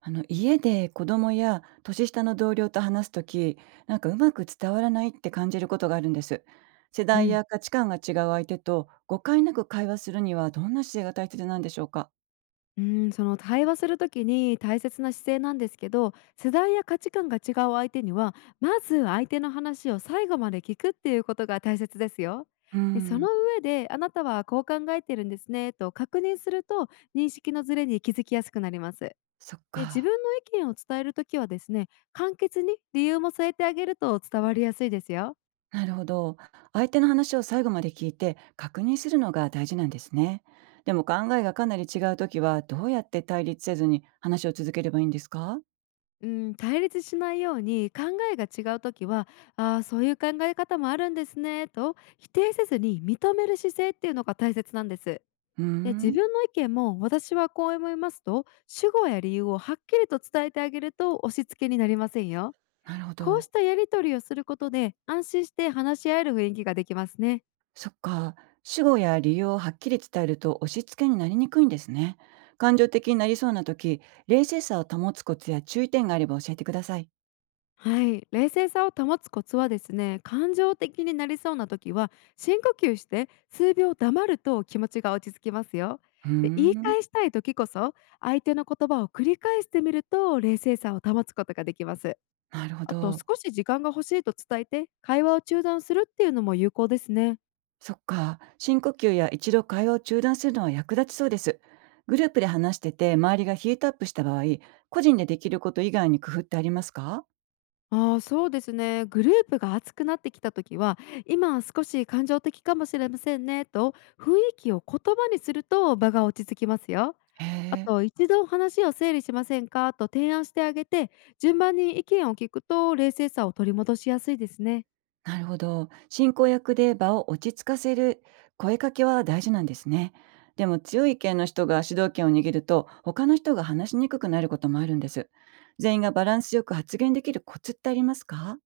あの家で子供や年下の同僚と話すとき、なんかうまく伝わらないって感じることがあるんです。世う代ん、や価値観が違う相手と誤解なく会話するにはどんな姿勢が大切なんでしょうか？その対話するときに大切な姿勢なんですけど、世代や価値観が違う相手には、まず相手の話を最後まで聞くっていうことが大切ですよ。うーで、そん、の上で「あなたはこう考えてるんですね」と確認すると、認識のズレに気づきやすくなります。そっで、自か。分の意見を伝えるときはですね、簡潔に理由も添えてあげると伝わりやすいですよ。なるほど。相手の話を最後まで聞いて確認するのが大事なんですね。でも考えがかなり違うときはどうやって対立せずに話を続ければいいんですか？うん、対立しないように、考えが違う時は「ああー、そういう考え方もあるんですね」と否定せずに認める姿勢っていうのが大切なんです。うーで、自ん。分の意見も「私はこう思います」と主語や理由をはっきりと伝えてあげると押し付けになりませんよ。なるほこうど。したやり取りをすることで、安心して話し合える雰囲気ができますね。そっか。主語や理由をはっきり伝えると押し付けになりにくいんですね。感情的になりそうな時、冷静さを保つコツや注意点があれば教えてください。はい、冷静さを保つコツはですね、感情的になりそうな時は深呼吸して数秒黙ると気持ちが落ち着きますよ。うーで、言いん、返したい時こそ、相手の言葉を繰り返してみると冷静さを保つことができます。なるほあと、ど。少し時間が欲しいと伝えて会話を中断するっていうのも有効ですね。そっか。深呼吸や一度会話を中断するのは役立ちそうです。グループで話してて周りがヒートアップした場合、個人でできること以外に工夫ってありますか？ああ、そうですね、グループが熱くなってきた時は「今少し感情的かもしれませんね」と雰囲気を言葉にすると場が落ち着きますよ。へあえ。と「一度話を整理しませんか？」と提案してあげて、順番に意見を聞くと冷静さを取り戻しやすいですね。なるほど。進行役で場を落ち着かせる声かけは大事なんですね。でも強い意見の人が主導権を握ると他の人が話しにくくなることもあるんです。全員がバランスよく発言できるコツってありますか？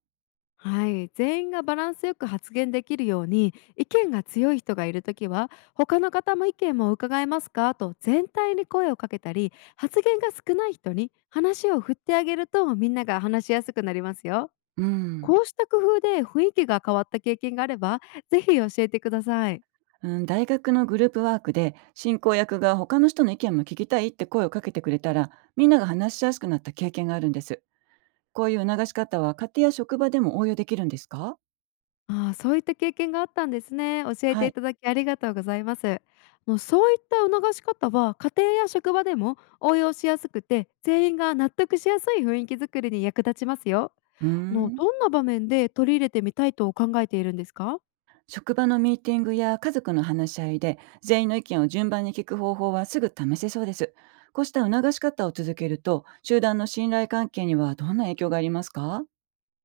はい、全員がバランスよく発言できるように、意見が強い人がいるときは「他の方も意見も伺えますか？」と全体に声をかけたり、発言が少ない人に話を振ってあげると、みんなが話しやすくなりますよ。うん。こうした工夫で雰囲気が変わった経験があれば、ぜひ教えてください。うん、大学のグループワークで進行役が他の人の意見も聞きたいって声をかけてくれたらみんなが話しやすくなった経験があるんです。こういう促し方は家庭や職場でも応用できるんですか？ああ、そういった経験があったんですね。教えはていい。ただきありがとうございます。のそういった促し方は、家庭や職場でも応用しやすくて、全員が納得しやすい雰囲気づくりに役立ちますよ。うーん。どんな場面で取り入れてみたいと考えているんですか？職場のミーティングや家族の話し合いで全員の意見を順番に聞く方法はすぐ試せそうです。こうした促し方を続けると集団の信頼関係にはどんな影響がありますか？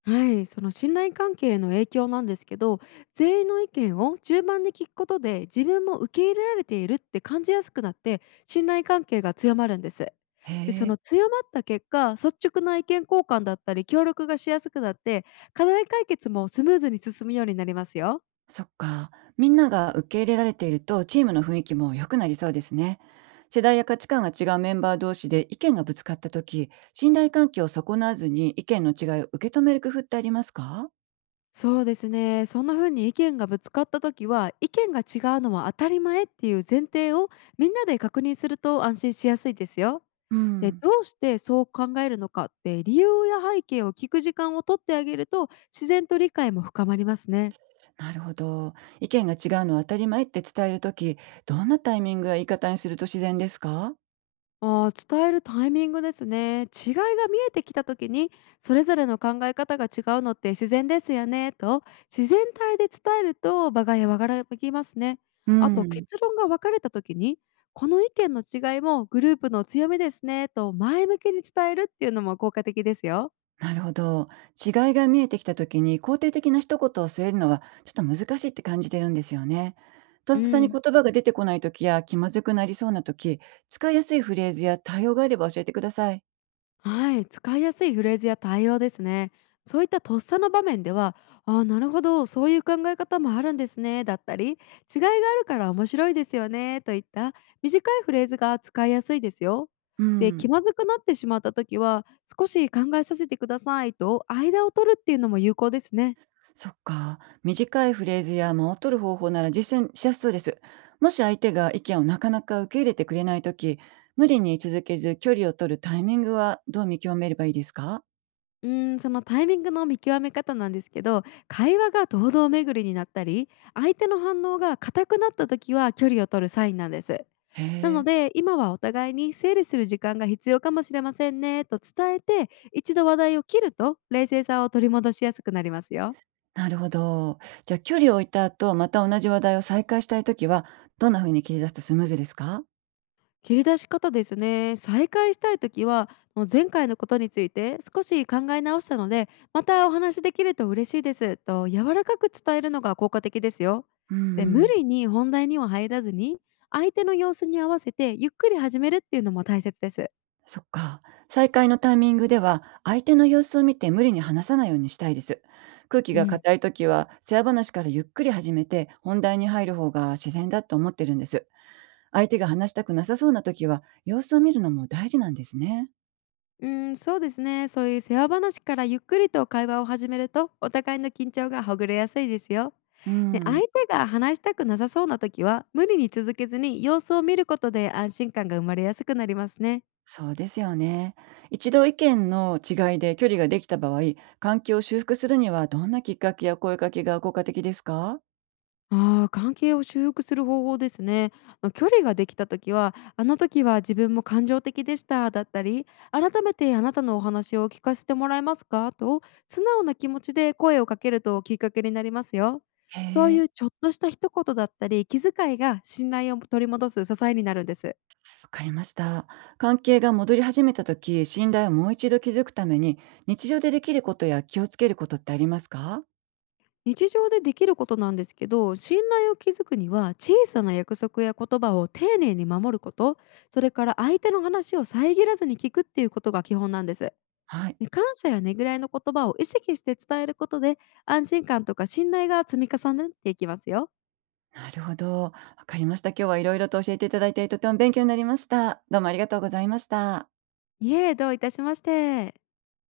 はい、その信頼関係への影響なんですけど、全員の意見を順番に聞くことで、自分も受け入れられているって感じやすくなって、信頼関係が強まるんです。へで、そえ、の強まった結果、率直な意見交換だったり協力がしやすくなって、課題解決もスムーズに進むようになりますよ。そっか。みんなが受け入れられているとチームの雰囲気も良くなりそうですね。世代や価値観が違うメンバー同士で意見がぶつかった時信頼関係を損なわずに意見の違いを受け止める工夫ってありますか？そうですね。そんな風に意見がぶつかった時は、意見が違うのは当たり前っていう前提をみんなで確認すると安心しやすいですよ。うで、ん。どうしてそう考えるのかって理由や背景を聞く時間をとってあげると、自然と理解も深まりますね。なるほど。意見が違うのは当たり前って伝えるとき、どんなタイミングや言い方にすると自然ですか？ああ、伝えるタイミングですね。違いが見えてきた時に「それぞれの考え方が違うのって自然ですよね」と自然体で伝えると場が和らぎますね。うあと、ん。結論が分かれた時に「この意見の違いもグループの強みですね」と前向きに伝えるっていうのも効果的ですよ。なるほど。違いが見えてきたときに肯定的な一言を添えるのはちょっと難しいって感じてるんですよね。とうっさにん。言葉が出てこないときや気まずくなりそうなとき、使いやすいフレーズや対応があれば教えてください。はい、使いやすいフレーズや対応ですね。そういったとっさの場面では、「ああ、なるほど、そういう考え方もあるんですね」だったり、「違いがあるから面白いですよね」といった短いフレーズが使いやすいですよ。うで、気ん。まずくなってしまった時は「少し考えさせてください」と、間を取るっていうのも有効ですね。そっか。短いフレーズや間を取る方法なら実践しやすそうです。もし相手が意見をなかなか受け入れてくれないとき、無理に続けず距離を取るタイミングはどう見極めればいいですか？そのタイミングの見極め方なんですけど、会話が堂々巡りになったり、相手の反応が硬くなった時は距離を取るサインなんです。へなのえ。で、「今はお互いに整理する時間が必要かもしれませんね」と伝えて、一度話題を切ると冷静さを取り戻しやすくなりますよ。なるほど。じゃあ距離を置いた後、また同じ話題を再開したいときは、どんな風に切り出すとスムーズですか？切り出し方ですね。再開したいときは、「もう前回のことについて少し考え直したので、またお話しできると嬉しいです」と柔らかく伝えるのが効果的ですよ。うで、無ん、理に本題には入らずに、相手の様子に合わせてゆっくり始めるっていうのも大切です。そっか。再会のタイミングでは、相手の様子を見て無理に話さないようにしたいです。空気うがん。硬い時は、チェア話からゆっくり始めて、本題に入る方が自然だと思ってるんです。相手が話したくなさそうな時は、様子を見るのも大事なんですね。うん、そうですね。そういう世話話からゆっくりと会話を始めると、お互いの緊張がほぐれやすいですよ。うで、相ん。手が話したくなさそうな時は、無理に続けずに様子を見ることで安心感が生まれやすくなりますね。そうですよね。一度意見の違いで距離ができた場合、関係を修復するには、どんなきっかけや声かけが効果的ですか？ああ、関係を修復する方法ですね。距離ができた時は、「あの時は自分も感情的でした」だったり、「改めてあなたのお話を聞かせてもらえますか」と、素直な気持ちで声をかけるときっかけになりますよ。へそういえ。うちょっとした一言だったり、気遣いが信頼を取り戻す支えになるんです。わかりました。関係が戻り始めた時、信頼をもう一度築くために、日常でできることや気をつけることってありますか？日常でできることなんですけど、信頼を築くには、小さな約束や言葉を丁寧に守ること、それから相手の話を遮らずに聞くっていうことが基本なんです。はい。で、感謝やねぐらいの言葉を意識して伝えることで、安心感とか信頼が積み重なっていきますよ。なるほど。わかりました。今日はいろいろと教えていただいて、とても勉強になりました。どうもありがとうございました。いえ、どういたしまして。